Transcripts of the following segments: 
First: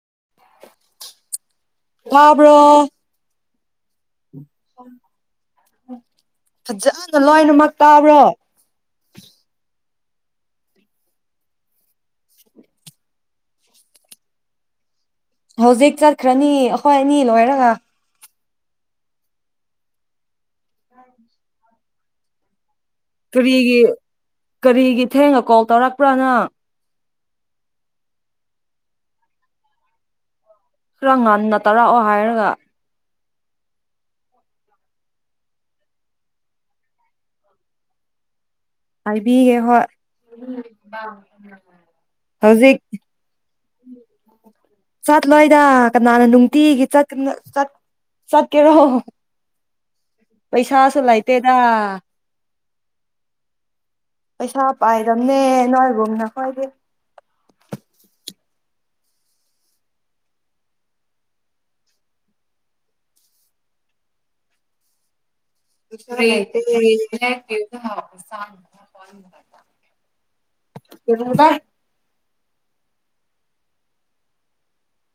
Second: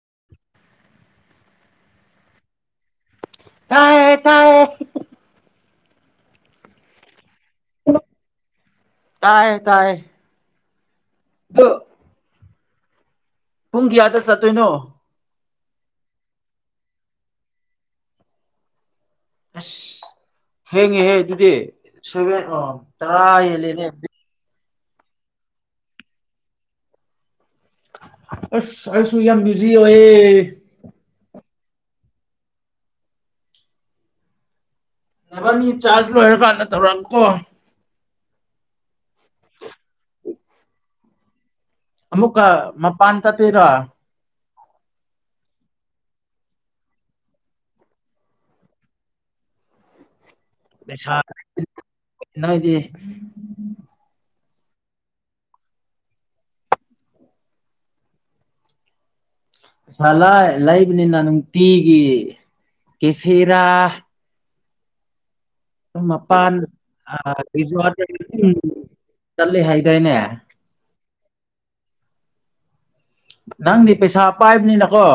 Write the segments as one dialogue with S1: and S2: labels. S1: [inaudible]
S2: ꯌꯕ꯭ꯔꯣ
S1: ꯇꯥꯏ
S2: ꯐꯖꯥꯅ ꯂꯣꯏꯅꯃꯛ ꯇꯥꯕ꯭ꯔꯣ
S1: ꯇꯥ ꯄꯨꯡ ꯀꯌꯥꯗ ꯆꯠꯇꯣꯏꯅꯣ
S2: ꯍꯧꯖꯤꯛ ꯆꯠꯈ꯭ꯔꯅꯤ ꯑꯩꯈꯣꯏ ꯑꯅꯤ ꯂꯣꯏꯔꯒ
S1: ꯑꯁ ꯊꯦꯡꯉꯦꯍꯦ ꯑꯗꯨꯗꯤ ꯁꯚ ꯑ ꯇꯥꯔ ꯍꯦꯜꯂꯦ
S2: ꯀꯔꯤꯒꯤ
S1: ꯅꯦ
S2: ꯀꯔꯤꯒꯤ ꯊꯦꯡꯅ ꯀꯣꯜ ꯇꯧꯔꯛꯄ꯭ꯔꯥꯅ
S1: ꯑꯁ ꯑꯩꯁꯨꯨ ꯌꯥꯝ ꯕꯤꯖꯤ ꯑꯣꯢꯌꯦ
S2: ꯈꯔ ꯉꯟꯅ ꯇꯥꯔꯛꯑꯣ ꯍꯥꯏꯔꯒ
S1: ꯅꯕꯅꯤ ꯆꯥꯔꯖ ꯂꯣꯏꯔꯀꯥꯟꯗ ꯇꯧꯔꯛꯀꯣ
S2: ꯍꯥꯏꯕꯤꯒꯦ ꯍꯣꯏ
S1: ꯑꯃꯃꯨꯀ
S2: ꯍꯧꯖꯤꯛ
S1: ꯃꯄꯥꯟ ꯆꯠꯇꯣꯢꯔꯥ
S2: ꯆꯠꯂꯣꯏꯗ ꯀꯅꯥꯅ ꯅꯨꯡꯇꯤꯒꯤ ꯆꯠ ꯆꯠ ꯆꯠꯀꯦꯔꯣ
S1: [inaudible]
S2: ꯄꯩꯁꯥꯁꯨ
S1: ꯄꯩꯁꯥ
S2: ꯂꯩꯇꯦꯗ
S1: ꯅꯣꯏꯗꯤ
S2: ꯄꯩꯁꯥ ꯄꯥꯏꯔꯝꯅꯦ ꯅꯥꯏꯒꯨꯝꯅ ꯈꯣꯏꯗꯤ
S1: ꯁꯂꯥꯢ ꯂꯩꯕꯅꯤꯅ ꯅꯨꯡꯇꯤꯒꯤ ꯀꯦꯐꯦꯔꯥ ꯃꯄꯥꯟ [unintelligible] ꯆꯠꯂꯤ ꯍꯥꯏꯗꯥꯢꯅꯦ
S2: ꯈꯪꯗꯦ
S1: ꯅꯪꯗꯤ ꯄꯩꯁꯥ ꯄꯥꯏꯕꯅꯤꯅꯀꯣ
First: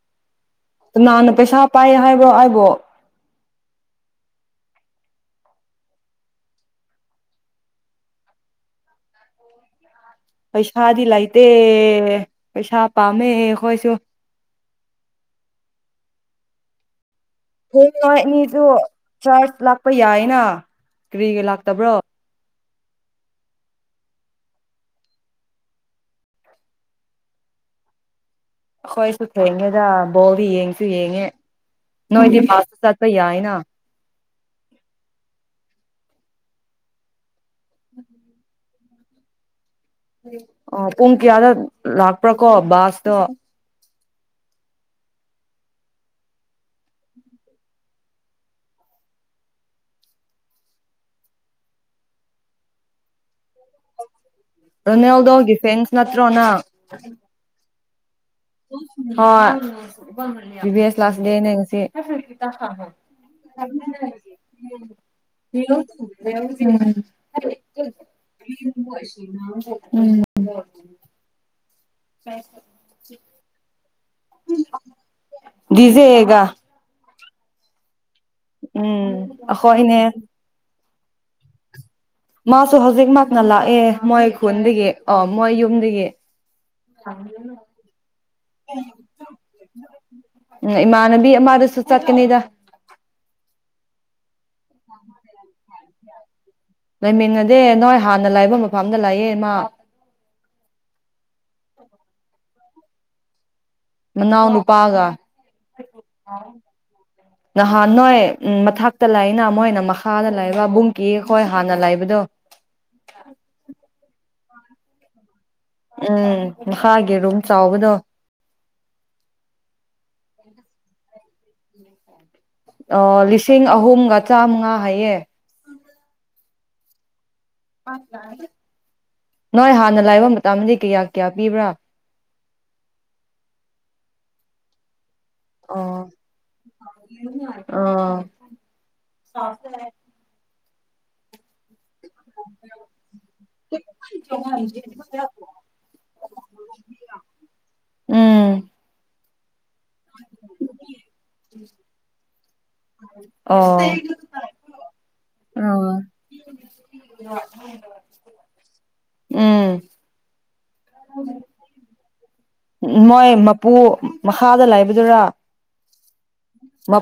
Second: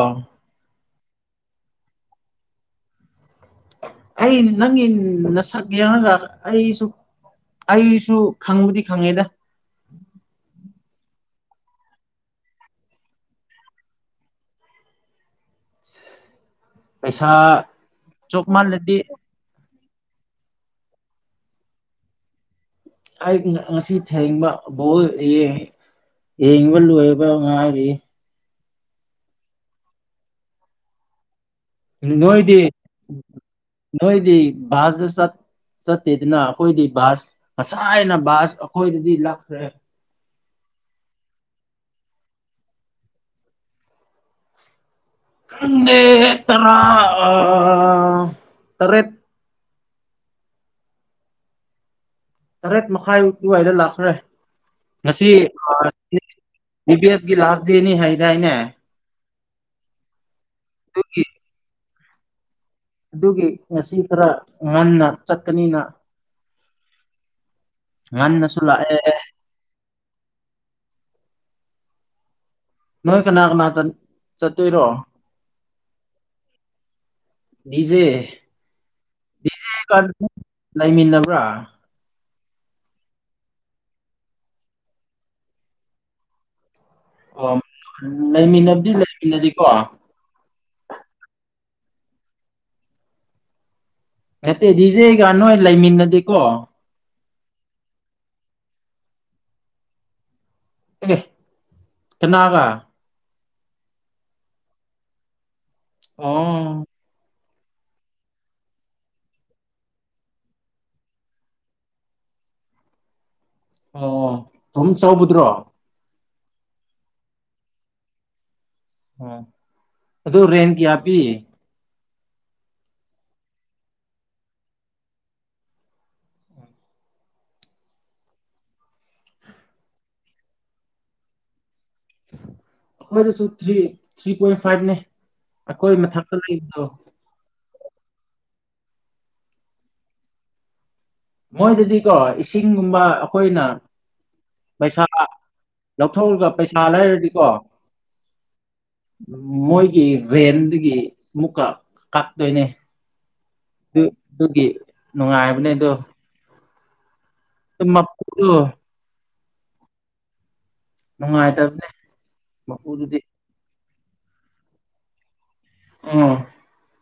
S2: ꯀꯅꯥꯥꯅ ꯄꯩꯁꯥ ꯄꯥꯏ ꯍꯥꯏꯕ꯭ꯔꯣ ꯑꯩꯕꯣ
S1: ꯑꯩ ꯅꯪꯒꯤ ꯅ ꯁꯛ ꯌꯦꯡꯉꯒ ꯑꯩꯁꯨ ꯑꯩꯁꯨ ꯈꯪꯕꯨꯗꯤ ꯈꯪꯉꯦꯗ
S2: ꯄꯩꯁꯥꯗꯤ ꯂꯩꯇꯦ ꯄꯩꯁꯥ ꯄꯥꯝꯃꯦ ꯑꯩꯈꯣꯏꯁꯨ
S1: [inaudible]
S2: ꯍꯌꯦꯡ ꯅꯣꯢ ꯑꯅꯤꯗꯨ
S1: ꯆꯣꯞꯃꯜꯂꯗꯤ
S2: ꯆꯔꯁ ꯂꯛ ꯄ ꯌꯥꯏꯅ ꯀꯔꯤꯒꯤ ꯂꯥꯛꯇꯕ꯭ꯔꯣ
S1: ꯑꯩ ꯉꯁꯤ ꯊꯦꯡꯕ ꯕꯣꯜ ꯌꯦꯡ ꯌꯦꯉꯕ ꯂꯣꯢꯕ ꯉꯥꯢꯔꯤ
S2: ꯑꯩꯈꯣꯏꯁꯨ ꯊꯦꯡꯉꯦꯗ ꯕꯣꯜꯗꯤ ꯌꯦꯡꯁꯨ ꯌꯦꯡꯉꯦ
S1: ꯅꯣꯏꯗꯤ
S2: ꯕꯥꯁꯇ ꯆꯠꯄ ꯌꯥꯏꯅ
S1: ꯅꯣꯏꯗꯤ ꯕꯖꯨ ꯆꯠ ꯆꯠꯇꯦꯗꯅ ꯑꯩꯈꯣꯏꯗꯤ ꯕꯥꯁ ꯉꯁꯥꯏꯅ ꯕꯥꯁ ꯑꯩꯈꯣꯏꯗꯗꯤ ꯂꯥꯛꯈ꯭ꯔꯦ
S2: ꯑ ꯄꯨꯡ ꯀꯌꯥꯗ ꯂꯥꯛꯄ꯭ꯔꯥꯀꯣ ꯕꯥꯁꯇꯣ
S1: ꯈꯪꯗꯦ ꯇꯔꯥ ꯑ ꯇꯔꯦꯠ ꯇꯔꯦꯠ ꯃꯥꯈꯥꯢ ꯑꯗꯨ ꯋꯥꯢꯗ ꯂꯥꯛꯈ꯭ꯔꯦ ꯉꯁꯤ
S2: ꯔꯣꯅꯦꯜꯗꯣꯒꯤ
S1: ꯑ
S2: ꯐꯦꯟꯁ ꯅꯠꯇ꯭ꯔꯣ ꯅꯪ
S1: ꯇꯤ ꯕꯤ ꯑꯦꯁꯀꯤ ꯂꯥꯁ ꯗꯦꯠꯅꯦ ꯍꯥꯏꯗꯥꯢꯅꯦ
S2: ꯍꯣꯏ ꯚꯤꯚꯤ ꯑꯦꯁ ꯂꯥꯁ ꯗꯦꯠꯅꯦ ꯉꯁꯤ
S1: ꯑꯗꯨꯒꯤ ꯉꯁꯤ ꯈꯔ ꯉꯟꯅ ꯆꯠꯀꯅꯤꯅ ꯉꯟꯅꯁꯨ ꯂꯥꯛꯑꯦ
S2: [unintelligible] ꯎꯝ [unintelligible] ꯎꯝ ꯇꯦ
S1: ꯅꯣꯏ ꯀꯅꯥ ꯀꯅꯥ ꯆꯠ ꯆꯠꯇꯣꯏꯔꯣ
S2: ꯒꯤꯖꯥꯑꯦ ꯒ
S1: ꯒꯤꯖꯦ
S2: ꯎꯝ ꯑꯈꯣꯏꯅꯦ
S1: ꯂꯩꯃꯤꯟꯅꯕ꯭ꯔꯥ
S2: ꯃꯥꯁꯨ ꯍꯧꯖꯤꯛꯃꯛꯅ ꯂꯥꯛꯑꯦ ꯃꯣꯏ ꯈꯨꯟꯗꯒꯤ ꯑ ꯃꯣꯏ ꯌꯨꯝꯗꯒꯤ
S1: ꯑꯣ ꯂꯩꯃꯤꯟꯅꯕꯗꯤ ꯂꯩꯃꯤꯟꯅꯔꯤꯀꯣ
S2: ꯎꯝ ꯏꯃꯥꯟꯅꯕꯤ ꯑꯃꯗꯁꯨ ꯆꯠꯀꯅꯤꯗ
S1: ꯍꯦꯠꯇꯦ ꯏꯖꯦꯒ ꯅꯣꯏ ꯂꯩꯃꯤꯟꯅꯗꯦꯀꯣ
S2: ꯂꯩꯃꯤꯟꯅꯗꯦ ꯅꯣꯏ ꯍꯥꯟꯅ ꯂꯥꯏꯕ ꯃꯐꯝꯗ ꯂꯩꯑꯦ ꯃꯥ
S1: ꯑꯦ ꯀꯅꯥꯒ
S2: ꯅꯅꯥꯎꯅꯨꯄꯥꯒ
S1: ꯑꯣ
S2: ꯅꯍꯥꯟ ꯅꯣꯏ ꯎꯝ ꯃꯊꯛꯇ ꯂꯥꯛꯏꯅ ꯃꯣꯏꯅ ꯃꯈꯥꯗ ꯂꯩꯕ ꯕꯨꯡꯀꯤ ꯍꯣꯏ ꯍꯥꯟꯅ ꯂꯩꯕꯗꯣ
S1: ꯑꯣ ꯐꯕꯨꯡ ꯆꯥꯎꯕꯗꯨꯔꯣ
S2: ꯎꯝ ꯃꯈꯥꯒꯤ ꯔꯨꯝ ꯆꯥꯎꯕꯗꯣ
S1: ꯎ ꯑꯗꯨ ꯔꯦꯟ ꯀꯌꯥ ꯄꯤ
S2: ꯑ ꯂꯤꯁꯤꯡ ꯑꯍꯨꯝꯒ ꯆꯥꯃꯉꯥ ꯍꯥꯏꯌꯦ ꯅꯣꯏ ꯍꯥꯟꯅ ꯂꯥꯏꯕ ꯃꯇꯝꯗꯗꯤ ꯀꯌꯥ ꯀꯌꯥ ꯄꯤꯕ꯭ꯔꯥ
S1: ꯑꯩꯈꯣꯏꯗꯁꯨ ꯊꯔꯤ ꯊ꯭ꯔꯤ ꯄꯣꯢꯟ ꯐꯥꯏꯚꯅꯦ ꯑꯈꯣꯏ ꯃꯊꯛꯛꯇ ꯂꯩꯕꯗꯣ
S2: ꯑ
S1: ꯃꯣꯏꯗꯗꯤꯀꯣ ꯏꯁꯤꯡꯒꯨꯝꯕ ꯑꯩꯈꯣꯏꯅ ꯄꯩꯁꯥ ꯀ ꯂꯧꯊꯣꯛꯔꯒ ꯄꯩꯁꯥ ꯂꯩꯔꯗꯤꯀꯣ
S2: ꯎꯝ
S1: ꯃꯣꯏꯒꯤ ꯔꯦꯟꯗꯒꯤ ꯃꯨꯛꯀ ꯀꯛꯇꯣꯏꯅꯦ
S2: ꯑꯣ
S1: ꯑꯗꯨ ꯑꯗꯨꯒꯤ ꯅꯨꯡꯉꯥꯏꯕꯅꯦ ꯑꯗꯣ
S2: ꯑꯣ
S1: ꯇꯝꯕꯥꯀꯨꯗꯣ
S2: ꯎꯝ
S1: ꯅꯨꯡꯉꯥꯏꯇꯕꯅꯦ
S2: ꯎ
S1: ꯃꯄꯨꯗꯨꯗꯤ
S2: ꯃꯣꯏ ꯃꯄꯨ ꯃꯈꯥꯗ ꯂꯩꯕꯗꯨꯔꯥ
S1: ꯑꯥ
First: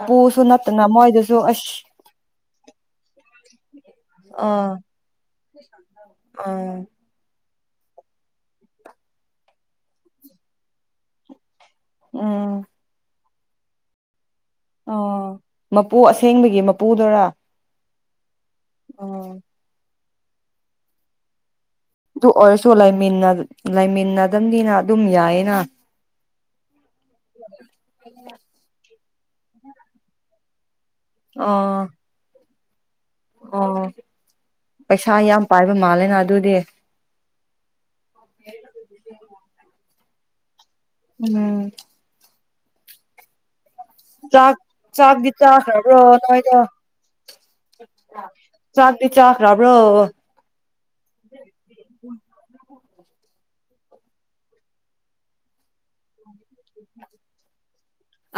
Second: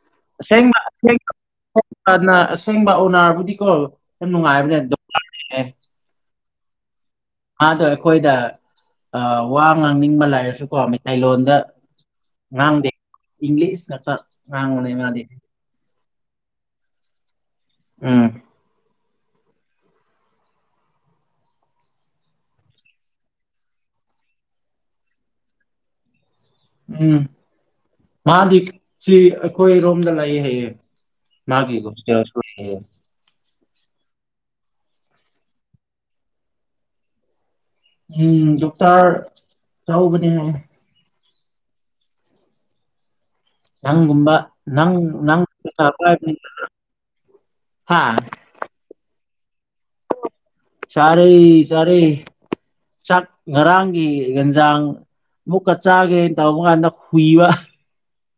S2: ꯄꯨꯁꯨ ꯅꯞꯇꯅ ꯃꯣꯏꯗꯨꯁꯨ ꯑꯩ
S1: ꯑꯁꯦꯡꯕ ꯑꯣꯅꯥꯔꯕꯨꯗꯤꯀꯣ ꯌꯥꯝ
S2: ꯑꯥ
S1: ꯅꯨꯡꯉꯥꯏꯕꯅꯦ
S2: ꯑꯥ
S1: ꯃꯥꯗꯣ ꯑꯩꯈꯣꯏꯗ ꯑ ꯋꯥ ꯉꯥꯡꯅꯤꯡꯕ ꯂꯩꯔꯁꯨ ꯀꯣ ꯃꯩꯇꯩꯂꯣꯟꯗ
S2: ꯎꯝ
S1: ꯉꯥꯡꯗꯦ ꯏꯪꯂꯤꯁ ꯀꯠꯇꯥ ꯉꯥꯡꯕꯅꯦ ꯃꯥꯗꯤ
S2: ꯄꯨ ꯑꯁꯦꯡꯕꯒꯤ ꯃꯄꯨꯗꯨꯔꯥ
S1: ꯎꯝ
S2: ꯑꯣ ꯑꯗꯨ ꯑꯣꯏꯔꯁꯨ ꯂꯩꯃꯤꯟꯅ ꯂꯩꯥꯏꯃꯤꯟꯅꯗꯕꯅꯤꯅ ꯑꯗꯨꯝ ꯌꯥꯏꯌꯦꯅ
S1: ꯎꯝ ꯃꯥꯗꯤ ꯁꯤ ꯑꯩꯈꯣꯏꯔꯣꯝꯗ ꯂꯩꯌꯦ ꯍꯥꯢꯌꯦ
S2: ꯑꯣ
S1: ꯃꯥꯒꯤꯒꯣꯁꯇꯦꯜꯁꯨ ꯌꯦꯡ
S2: ꯑꯣ ꯄꯩꯁꯥ ꯌꯥꯝ ꯄꯥꯏꯕ ꯃꯥꯜꯂꯦꯅ ꯑꯗꯨꯗꯤ
S1: ꯎꯝ ꯗꯣꯛꯇꯔ ꯆꯥꯎꯕꯅꯦ ꯍꯥꯢꯌꯦ
S2: ꯎꯝ
S1: ꯅꯪꯒꯨꯝꯕ
S2: ꯆꯥꯛ
S1: ꯅꯪ
S2: ꯆꯥꯕꯗꯤ
S1: ꯅꯪ ꯄꯩꯁꯥ
S2: ꯆꯥꯈꯔꯕ꯭ꯔꯣ
S1: ꯄꯥꯏꯕꯅꯤꯅ
S2: ꯅꯣꯢꯗꯣ
S1: ꯍꯥ
S2: ꯆꯥꯛꯇꯤ ꯆꯈ꯭ꯔꯕ꯭ꯔꯣ
S1: ꯆꯥꯔꯩ ꯆꯥꯔꯩ ꯆꯥꯛ ꯉꯔꯥꯡꯒꯤ ꯍꯦꯟꯖꯥꯡ ꯑꯃꯨꯛꯀ ꯆꯥꯒꯦꯅ ꯇꯧꯕ ꯀꯥꯟꯗ ꯈꯨꯨꯏꯕ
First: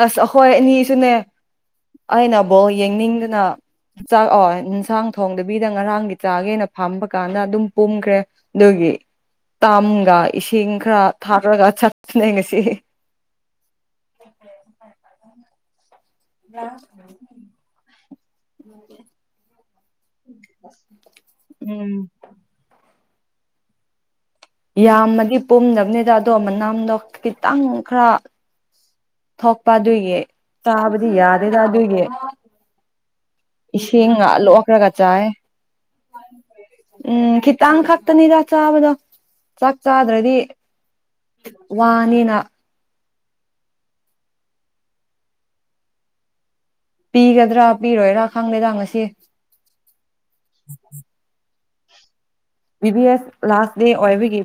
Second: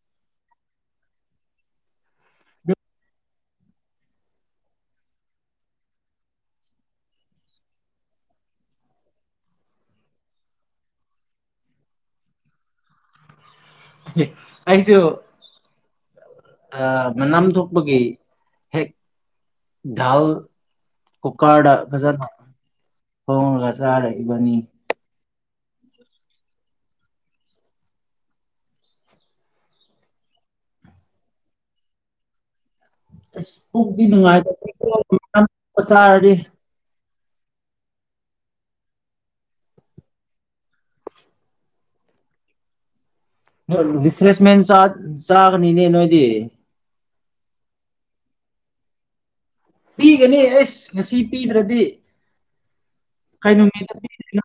S2: ꯑꯁ ꯑꯩꯈꯣꯏ ꯑꯅꯤꯁꯨꯅꯦ ꯑꯩꯅꯕꯨꯧ ꯌꯦꯡꯅꯤꯡꯗꯅ ꯆꯥꯛ ꯑꯣ ꯏꯟꯁꯥꯡ ꯊꯣꯡꯗꯕꯤꯗ ꯉꯔꯥꯡꯒꯤ ꯆꯥꯒꯦꯅ ꯐꯝꯕ ꯀꯥꯟꯗ ꯑꯗꯨꯝ ꯄꯨꯝꯈ꯭ꯔꯦ ꯑꯗꯨꯒꯤ ꯑꯦ ꯇꯝꯒ ꯏꯁꯤꯡ ꯈꯔ ꯊꯥꯛꯔꯒ ꯆꯠꯄꯅꯦ ꯉꯁꯤ
S1: ꯑꯦ ꯑꯩꯁꯨ ꯑ ꯃꯅꯝ ꯊꯣꯛꯄꯒꯤ ꯍꯦꯛ ꯥꯗꯥꯜ ꯀꯨꯀꯥꯔꯗ
S2: ꯎꯝ
S1: ꯐꯖꯅꯥ ꯊꯣꯡꯔꯒ ꯆꯥꯔꯦ ꯏꯕꯥꯅꯤ
S2: ꯌꯥꯝꯃꯗꯤ ꯄꯨꯝꯗꯕꯅꯤꯗ ꯑꯗꯣ ꯃꯅꯥꯝꯗꯣ ꯈꯤꯇꯪ ꯈꯔ ꯊꯣꯛꯄ ꯑꯗꯨꯒꯤ ꯆꯥꯕꯗꯤ ꯌꯥꯗꯦꯗ ꯑꯗꯨꯒꯤ
S1: ꯑꯁ ꯄꯨꯛꯇꯤ
S2: ꯏꯁꯤꯡꯒ ꯂꯣꯛꯔꯒ ꯆꯥꯏꯌꯦ
S1: ꯅꯨꯡꯉꯥꯏꯇꯕꯅꯤꯀꯣ ꯆꯥꯔꯗꯤ
S2: ꯎꯝ ꯈꯤꯇꯥꯡ ꯈꯛꯇꯅꯤꯗ ꯆꯥꯕꯗꯣ ꯆꯥꯛ ꯆꯥꯗ꯭ꯔꯗꯤ ꯋꯥꯅꯤꯅ
S1: ꯔꯤꯐ꯭ꯔꯦꯁꯃꯦꯟ ꯆꯥ ꯆꯥꯒꯅꯤꯅꯦ ꯅꯣꯏꯗꯤ
S2: ꯄꯤꯒꯗ꯭ꯔꯥ ꯄꯤꯔꯣꯏꯔꯥ ꯈꯪꯗꯦꯗ ꯉꯁꯤ
S1: ꯄꯤꯒꯅꯤ ꯑꯦꯁ ꯉꯁꯤ ꯄꯤꯗ꯭ꯔꯗꯤ
S2: ꯕꯤꯕꯤ ꯑꯦꯐ
S1: ꯀꯩ
S2: ꯂꯥꯁ ꯗꯦ
S1: ꯅꯨꯃꯤꯠꯇ ꯄꯤꯗꯣꯏꯅꯣ
S2: ꯑꯣꯏꯕꯒꯤ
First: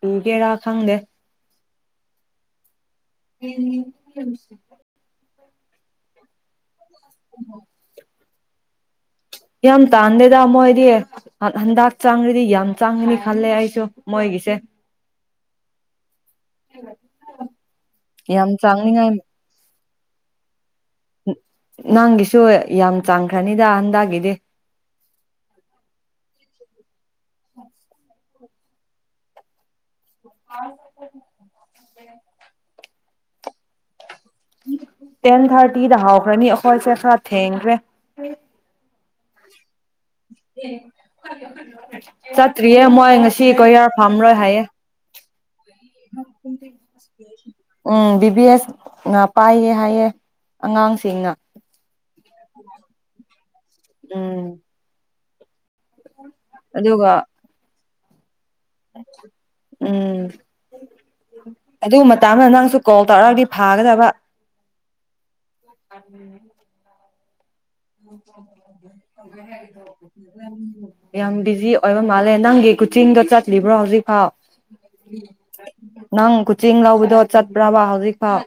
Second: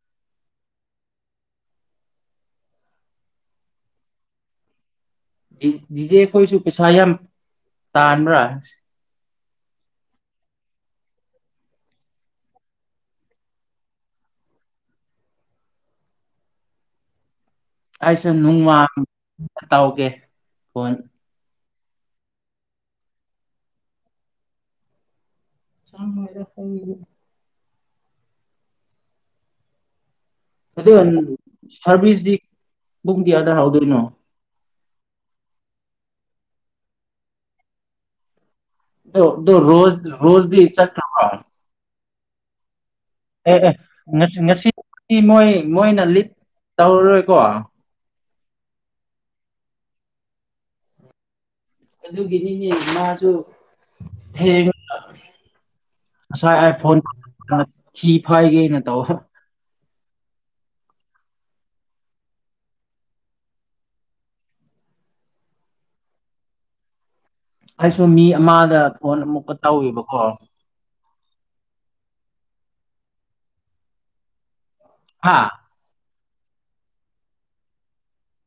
S2: ꯄꯤꯒꯦꯔꯥ ꯈꯪꯗꯦ [unintelligible]
S1: ꯗꯤ ꯗꯤ ꯖꯦ ꯈꯣꯏꯁꯨ ꯄꯩꯁꯥ ꯌꯥꯝ ꯇꯥꯟꯕ꯭ꯔꯥ
S2: ꯌꯥꯝ ꯇꯥꯟꯗꯦꯗ ꯃꯣꯏꯗꯤ ꯍꯟꯗꯛ ꯆꯥꯡꯉꯗꯤ ꯌꯥꯝ ꯆꯥꯡꯉꯅꯤ ꯈꯜꯂꯦ ꯑꯩꯁꯨ ꯃꯣꯏꯒꯤ ꯄꯤꯁꯦ [unintelligible]
S1: ꯑꯩꯁ
S2: ꯌꯥꯝ
S1: ꯅꯨꯡꯃꯡ
S2: ꯆꯥꯡꯅꯤꯡꯉꯥꯏ
S1: ꯇꯧꯒꯦ ꯐꯣꯟ
S2: ꯅꯪꯒꯤꯁꯨ ꯌꯥꯝ ꯆꯥꯡꯈ꯭ꯔꯅꯤꯗ ꯍꯟꯗꯒꯤꯗꯤ
S1: ꯆꯥꯡꯉꯣꯏꯗ ꯑꯩꯈꯣꯏꯒꯤꯗꯤ ꯑꯗꯨ ꯁꯥꯔꯚꯤꯁꯇꯤ ꯄꯨꯡ ꯀꯌꯥꯗ ꯍꯥꯎꯗꯣꯏꯅꯣ
S2: ꯇꯦꯟ ꯊꯥꯔꯇꯤꯗ ꯍꯧꯈ꯭ꯔꯅꯤ ꯑꯩꯈꯣꯏꯁꯦ ꯈꯔ ꯊꯦꯡꯈ꯭ꯔꯦ
S1: ꯗꯣ ꯔꯣꯖ ꯔꯣꯖꯗꯤ ꯆꯥꯠꯈ꯭ꯔꯕ
S2: ꯆꯇ꯭ꯔꯤꯌꯦ ꯃꯣꯢ
S1: ꯑꯦ ꯑꯦ ꯉꯁꯤ ꯉꯁꯤꯗꯤ ꯃꯣꯏ ꯃꯣꯏꯅ ꯂꯤꯠ ꯇꯧꯔꯔꯣꯏꯀꯣ
S2: ꯎꯝ ꯕꯤꯕꯤ ꯑꯦꯁꯅ ꯄꯥꯏꯌꯦ ꯍꯥꯏꯌꯦ ꯑꯉꯥꯡꯁꯤꯡꯅ
S1: ꯑꯗꯨꯒꯤꯅꯤꯅꯦ ꯃꯥꯁꯨ
S2: ꯎꯝ
S1: ꯊꯦꯡꯕ ꯉꯁꯥꯏ ꯑꯥꯏ ꯐꯣꯟ
S2: ꯑꯗꯨꯒ
S1: ꯊꯤ ꯐꯥꯏꯒꯦꯅ ꯇꯧꯕ
S2: ꯎꯝ ꯑꯗꯨ ꯃꯇꯥꯡꯗ ꯅꯪꯁꯨ ꯀꯣꯜ ꯇꯧꯔꯛꯑꯕꯗꯤ ꯐꯥꯒꯗꯕ ꯎꯝ
S1: ꯑꯩꯁꯨ ꯃꯤ ꯑꯃꯗ ꯐꯣꯟ ꯑꯃꯨꯛꯀ ꯇꯧꯋꯦꯕꯀꯣ
S2: ꯌꯥꯝ ꯕꯤꯖꯤ ꯑꯣꯏꯕ ꯃꯥꯜꯂꯦ ꯅꯪꯒꯤ ꯀꯨꯆꯤꯡꯗꯣ ꯆꯠꯂꯤꯕ꯭ꯔꯣ ꯍꯧꯖꯤꯛ ꯐꯥꯎ
S1: ꯍꯥꯥ
S2: ꯅꯪ ꯀꯣꯆꯤꯡ ꯂꯧꯕꯗꯣ ꯆꯠꯄ꯭ꯔꯕ ꯍꯧꯖꯤꯛ ꯐꯥꯎ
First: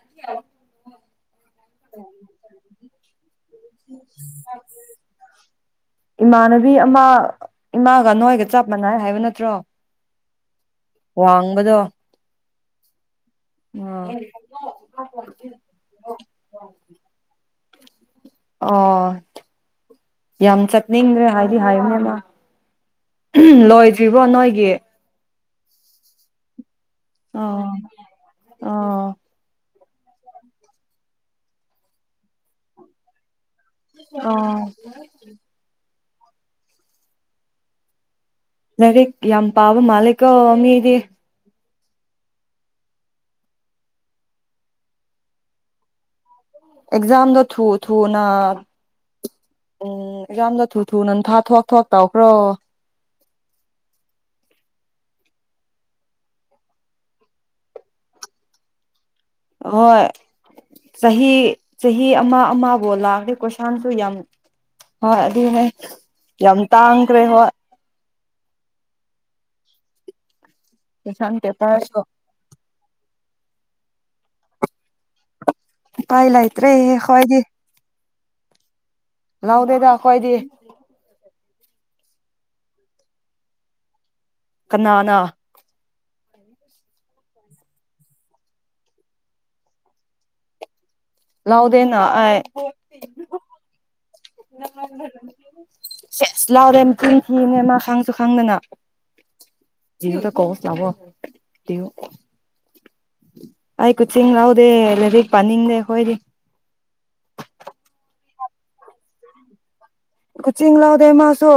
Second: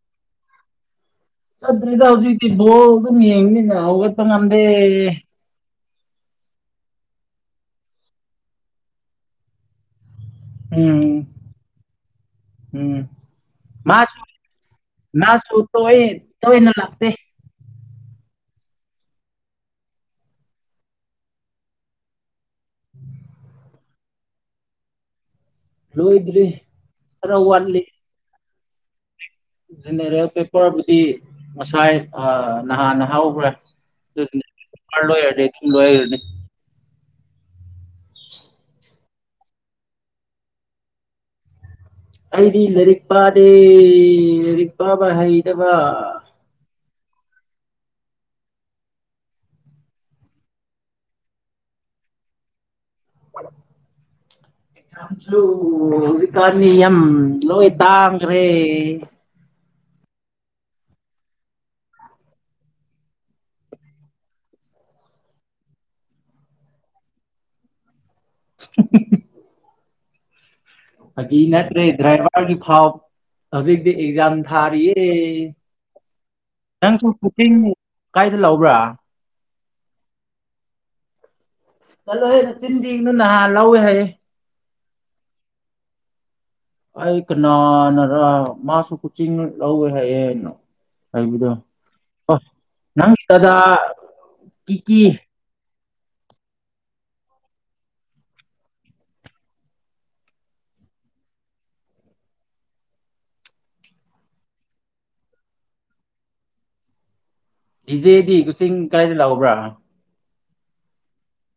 S1: ꯆꯗ꯭ꯔꯤꯗ ꯍꯧꯖꯤꯇꯤ ꯕꯣꯜ ꯑꯗꯨꯝ ꯌꯦꯡꯕꯅꯤꯅ ꯍꯧꯒꯠꯄ ꯉꯝꯗꯦ
S2: ꯏꯃꯥꯟꯅꯕꯤ ꯑꯃ ꯏꯃꯥꯒ ꯅꯣꯏꯒ ꯆꯞ ꯃꯥꯟꯅꯥꯏ ꯍꯥꯏꯕ ꯅꯠꯇ꯭ꯔꯣ
S1: ꯎꯝ
S2: ꯋꯥꯡꯕꯗꯣ
S1: ꯎꯝ ꯃꯥꯁꯨ ꯃꯥꯁꯨ ꯇ ꯇꯣꯏꯅ ꯂꯥꯛꯇꯦ
S2: ꯑꯣ ꯌꯥꯝ ꯆꯠꯅꯤꯡꯗ꯭ꯔꯦ ꯍꯥꯏꯗꯤ ꯍꯥꯏꯌꯨꯅꯦꯃ ꯎꯍꯝ ꯂꯣꯏꯗ꯭ꯔꯤꯕ꯭ꯔꯣ ꯅꯣꯏꯒꯤ
S1: ꯂꯣꯏꯗ꯭ꯔꯤ ꯈꯔ
S2: ꯑꯣ
S1: ꯋꯥꯠꯂꯤ
S2: ꯑꯣ
S1: ꯖꯦꯅꯦꯔꯦꯜ ꯄꯦꯄꯔꯕꯨꯗꯤ ꯉꯁꯥꯏ ꯑ ꯅꯍꯥꯟꯅ ꯍꯥꯎꯈ꯭ꯔꯦ
S2: ꯑꯣ
S1: [unintelligible] ꯄꯔ ꯂꯣꯢꯔꯗꯤ ꯂꯣꯢꯔꯗꯤ
S2: ꯂꯥꯏꯔꯤꯛ ꯌꯥꯝ ꯄꯥꯕ ꯃꯥꯂꯤꯀꯣ ꯃꯤꯗꯤ
S1: ꯑꯩꯗꯤ ꯂꯥꯏꯔꯤꯛ ꯄꯥꯗꯦ ꯂꯥꯏꯔꯤꯛ ꯄꯥꯕ ꯍꯩꯇꯕ
S2: ꯑꯦꯛꯖꯝꯗꯣ ꯊ ꯊꯨ ꯅ ꯎꯝ ꯑꯦꯛꯖꯥꯝꯗꯤ ꯊꯨ ꯊꯨꯅ ꯊꯥ ꯊꯣꯛ ꯊꯣꯛ ꯇꯧꯈ꯭ꯔꯣ
S1: [inaudible] ꯑꯦꯛꯖꯥꯝꯁꯨ ꯍꯧꯖꯤꯛꯀꯥꯟꯗꯤ ꯌꯥꯝ ꯂꯣꯏ ꯇꯥꯡꯒ꯭ꯔꯦ
S2: ꯍꯣꯏ ꯆꯍꯤ ꯆꯍꯤ ꯑꯃ ꯑꯃꯕꯨ ꯂꯥꯛꯑꯗꯤ ꯀꯣꯏꯁꯥꯟꯁꯨ ꯌꯥꯝ ꯍꯣꯏ ꯑꯗꯨꯅꯦ ꯌꯥꯝ ꯇꯥꯡꯈ꯭ꯔꯦ ꯍꯣꯢ
S1: ꯍ ꯍ ꯍ
S2: ꯀꯣꯏꯁꯟ
S1: ꯐꯒꯤ ꯅꯠꯇ꯭ꯔꯦ
S2: ꯄꯦꯄꯔꯁꯨ
S1: ꯗ꯭ꯔꯥꯏꯚꯔꯒꯤ ꯐꯥꯎ ꯍꯧꯖꯤꯛꯇꯤ ꯑꯦꯛꯖꯥꯝ ꯊꯥꯔꯤꯌꯦ
S2: ꯎꯄꯥꯏ ꯂꯩꯇ꯭ꯔꯦꯍꯦ
S1: ꯅꯪꯁꯨ
S2: ꯑꯈꯣꯏꯗꯤ
S1: ꯀꯣꯆꯤꯡ ꯀꯥꯏꯗ ꯂꯧꯕ꯭ꯔꯥ
S2: ꯂꯥꯎꯗꯦꯗꯥ ꯑꯩꯈꯣꯏꯗꯤ
S1: ꯆꯠꯂꯣꯍꯦ ꯅꯆꯤꯟ ꯊꯤꯒꯅꯨ ꯅꯍꯥꯟ ꯂꯧꯋꯦ ꯍꯥꯏꯌꯦ
S2: ꯀꯅꯥꯅꯥ
S1: ꯑꯩ ꯀꯅꯥꯅꯔ ꯃꯥꯁꯨ ꯀꯨꯆꯤꯡ ꯂꯧꯋꯦ ꯍꯥꯏꯌꯦ ꯅ ꯍꯥꯏꯕꯗꯣ
S2: ꯂꯧꯗꯦꯅ
S1: ꯑꯣ
S2: ꯑꯩ
S1: ꯅꯪ ꯇꯗꯥ ꯀꯤꯀꯤ
S2: ꯁꯦꯁ ꯂꯥꯎꯔꯦ [unintelligible] ꯃꯥ ꯈꯪꯁꯨ ꯈꯪꯗꯅ [unintelligible] ꯑꯩ ꯀꯨꯆꯤꯡ ꯂꯥꯎꯗꯦ ꯂꯔꯤꯛ ꯄꯥꯅꯤꯡꯗꯦ ꯍꯣꯏꯗꯤ
S1: ꯏꯖꯦꯗꯤ ꯀꯛꯆꯤꯡ ꯀꯥꯏꯗ ꯂꯥꯎꯕ꯭ꯔꯥ
S2: ꯀꯣꯆꯤꯡ ꯌꯥꯎꯗꯦ ꯃꯥꯁꯨ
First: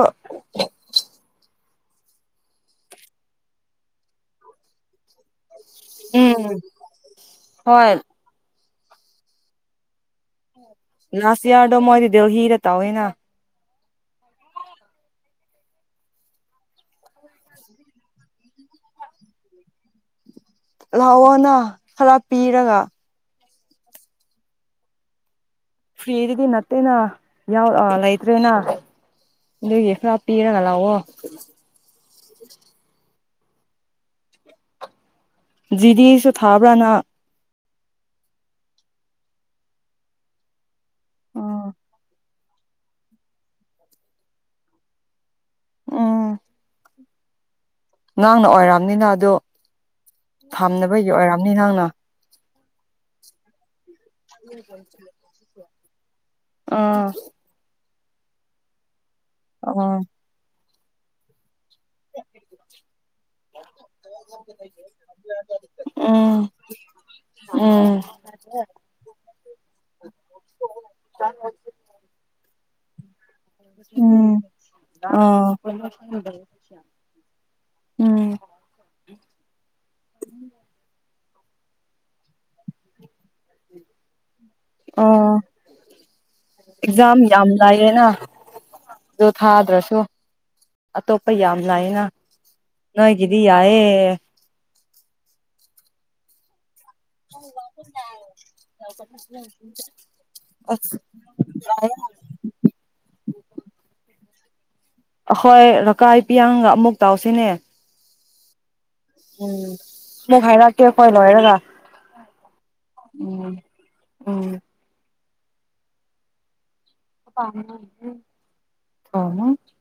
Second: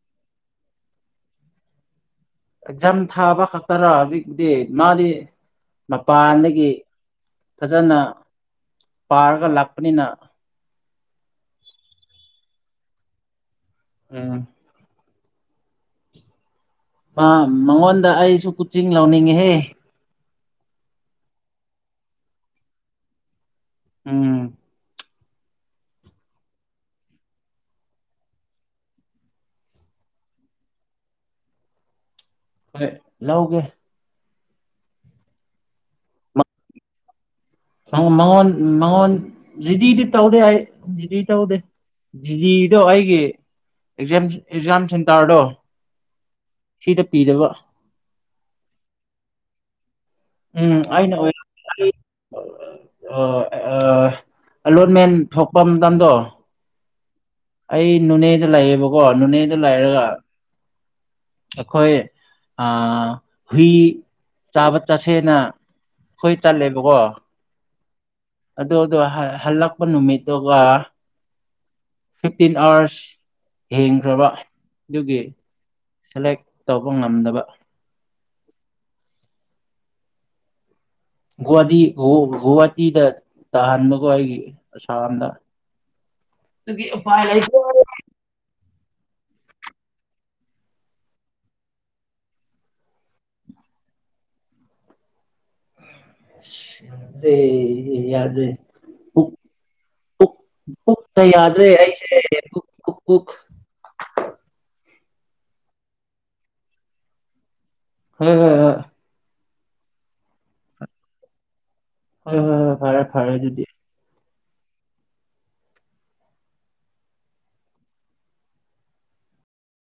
S1: ꯑꯦꯛꯖꯝ ꯊꯥꯕ ꯈꯛꯇꯔ ꯍꯧꯖꯤꯛꯗꯤ ꯃꯥꯗꯤ
S2: ꯎꯝ
S1: ꯃꯄꯥꯟꯗꯒꯤ
S2: ꯍꯣꯏ
S1: ꯐꯖꯅ ꯄꯥꯔꯒ ꯂꯥꯛꯄꯅꯤꯅ
S2: ꯅꯥꯁ ꯌꯥꯔꯗꯣ ꯃꯣꯏꯗꯤ ꯗꯦꯜꯂꯤꯗ ꯇꯧꯋꯦꯅ
S1: ꯎꯝ ꯑꯝ ꯃꯉꯣꯟꯗ ꯑꯩꯁꯨ ꯀꯨꯆꯤꯡ ꯂꯧꯅꯤꯡꯉꯤꯍꯦ
S2: ꯂꯥꯛꯑꯣꯅ ꯈꯔ ꯄꯤꯔꯒ
S1: ꯎꯝ
S2: ꯐꯔꯤꯗꯒꯤ ꯅꯠꯇꯦꯅ ꯌꯥꯎ ꯑꯥ ꯂꯩꯇ꯭ꯔꯦꯅ ꯑꯗꯨꯒꯤ ꯈꯔ ꯄꯤꯔꯒ ꯂꯥꯎꯑꯣ
S1: ꯍꯣꯏ ꯂꯧꯒꯦ
S2: ꯖꯤ ꯗꯤꯁꯨ ꯊꯥꯕ꯭ꯔꯥ ꯅꯪ
S1: ꯃꯉꯣꯟ ꯃꯉꯣꯟ ꯖꯤ ꯗꯤꯗꯤ ꯇꯧꯗꯦ ꯑꯩ ꯖꯤ ꯗꯤ ꯇꯧꯗꯦ
S2: ꯑꯥ
S1: ꯖꯤ ꯗꯤꯗꯣ ꯑꯩꯒꯤ ꯑꯦꯛꯖꯝ ꯑꯦꯛꯖꯥꯝ ꯁꯦꯟꯇꯔꯗꯣ
S2: ꯎꯝ
S1: ꯁꯤꯗ ꯄꯤꯗꯕ
S2: ꯅꯪꯅ ꯑꯣꯏꯔꯝꯅꯤꯅ ꯑꯗꯨ ꯐꯥꯝꯅꯕꯒꯤ ꯑꯣꯏꯔꯝꯅꯤ ꯅꯪꯅ
S1: ꯑꯥ ꯑꯥ ꯑꯂꯣꯠꯃꯦꯟ ꯊꯣꯛꯄ ꯃꯇꯝꯗꯣ
S2: ꯑꯥ
S1: ꯑꯩ ꯅꯣꯅꯦꯗ ꯂꯩꯌꯦꯕꯀꯣ ꯅꯣꯅꯦꯗ
S2: ꯑꯥ
S1: ꯂꯩꯔꯒ ꯑꯩꯈꯣꯏ ꯑꯥ ꯍꯨꯏ ꯆꯥꯕ ꯆꯠꯁꯦꯅ ꯈꯣꯏ
S2: ꯎꯝ
S1: ꯇꯟꯂꯦꯕꯀꯣ
S2: ꯎꯝ
S1: ꯑꯗꯨ ꯑꯗꯣ ꯍ- ꯍꯜꯂꯛꯄ ꯅꯨꯃꯤꯠꯇꯨꯒ ꯐꯤꯐꯇꯤꯟ ꯑꯋ꯭ꯔꯁ ꯍꯦꯟꯈ꯭ꯔꯕ
S2: ꯎꯝ
S1: ꯑꯗꯨꯒꯤ
S2: ꯑꯥ
S1: ꯁꯦꯂꯦꯛ ꯇꯧꯕ ꯉꯝꯗꯕ
S2: [unintelligible]
S1: ꯒꯨꯍꯇꯤ ꯒꯨꯍꯥꯇꯤꯗ ꯇꯥꯍꯟꯕꯀꯣ ꯑꯩꯒꯤ
S2: ꯑꯥ
S1: ꯑꯁꯥꯝꯗ ꯑꯗꯨꯒꯤ
S2: ꯑꯦꯛꯖꯥꯝ
S1: ꯎꯄꯥꯏ
S2: ꯌꯥꯝ
S1: ꯂꯩꯇꯦ
S2: ꯂꯥꯏꯌꯦꯅ ꯑꯗꯣ ꯊꯥꯗ꯭ꯔꯁꯨ ꯑꯇꯣꯞꯄ ꯌꯥꯝ ꯂꯥꯏꯅ ꯅꯣꯏꯒꯤꯗꯤ ꯌꯥꯏꯑꯦ
S1: [inaudible] ꯌꯥꯗ꯭ꯔꯦ
S2: [unintelligible]
S1: ꯆꯠꯄ ꯌꯥꯗ꯭ꯔꯦ ꯑꯩꯁꯦ [unintelligible]
S2: ꯑꯈꯣꯏ ꯂꯩꯀꯥꯏ ꯄꯤꯌꯥꯡꯒ ꯑꯃꯨꯛ ꯇꯧꯁꯤꯅꯦ
S1: [unintelligible]
S2: ꯎꯝ ꯃꯨꯛ ꯍꯥꯏꯔꯛꯀꯦ ꯀꯣꯏ ꯂꯣꯏꯔꯒ
S1: ꯍꯣꯏ ꯍꯣꯏ ꯍꯣꯏ ꯐꯔꯦ ꯐꯔꯦ
S2: ꯎꯝ
S1: ꯑꯗꯨꯗꯤ
S2: ꯎꯝ [unintelligible]